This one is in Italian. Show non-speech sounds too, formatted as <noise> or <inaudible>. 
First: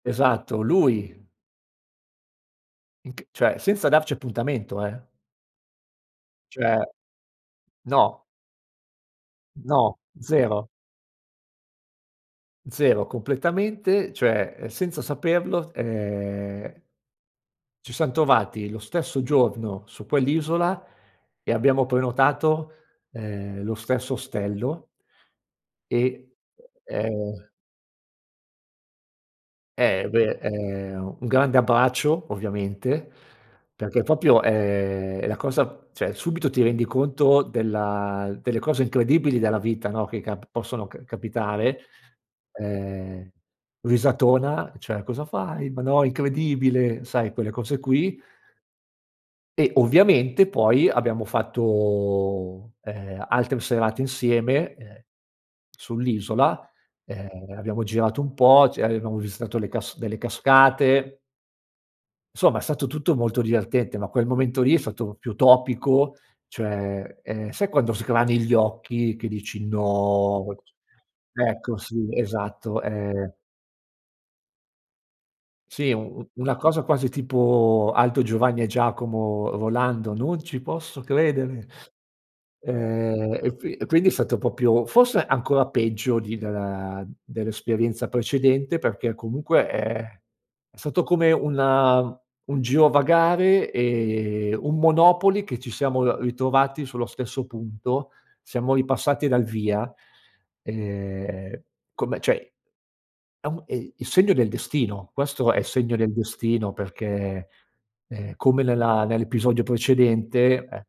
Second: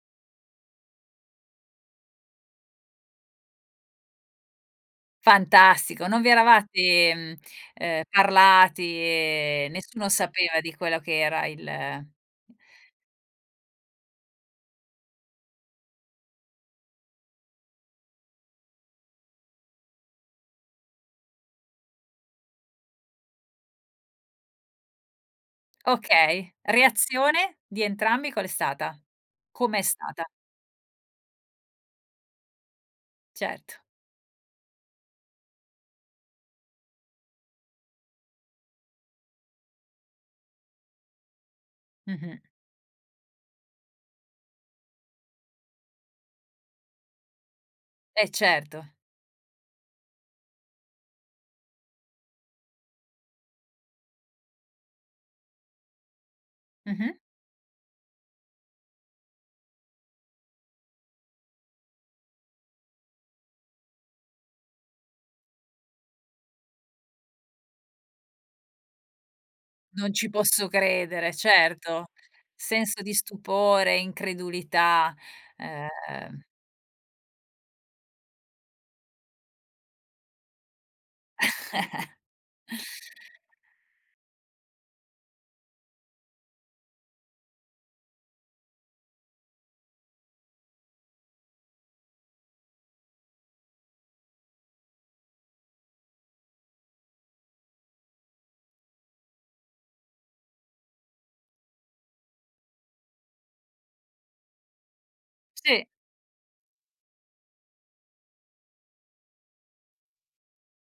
Esatto, lui. Mhmm, c cioè, senza darci appuntamento, eh. Fantastico, non vi Cioè, eravate, mhmm, ehm, no. parlati e No, nessuno sapeva 0. di quella che era il 0, completamente, cioè, uhm, senza saperlo, ehm ci siam trovati lo stesso giorno su quell'isola e abbiamo prenotato, ehm, lo stesso ostello e, Okay. uhm, ehm Reazione di entrambi qual è stata? Come è Eh, stata? beh, ehm, un grande abbraccio ovviamente, Ceto. perché proprio, ehm, è la cosa cioè subito ti rendi conto della delle cose incredibili della vita, no, che cap possono c capitare. Mh-mh. Uhm, risatona: "Cioè cosa fai? Ma no, incredibile!" Sai quelle cose qui. Eh, certo. E ovviamente poi abbiamo fatto, ehm, altre serate insieme, ehm, sull'isola, Mh-mh. ehm, abbiamo girato un po', c avevamo visitato le casc delle cascate. Somma, è stato tutto molto divertente, ma quel momento lì è stato più topico, cioè, ehm, sai quando sgrani gli occhi che dici: Non ci "No!" posso credere. Ecco, sì, Certo. esatto, Senso di ehm stupore, incredulità, Sì, u uhm una cosa quasi tipo Aldo, Giovanni e Giacomo volando, "Non ci posso credere" <chuckles> Ehm, e qui quindi è stato proprio forse ancora peggio di della dell'esperienza precedente, perché, comunque, ehm, è stato come un un girovagare e un monopoli, che ci siamo r ritrovati sullo stesso punto, siamo ripassati dal via, ehm, come cioè, a un e i il segno del destino. Questo è il Sì. segno del destino perché, uhm, come nella nell'episodio precedente, e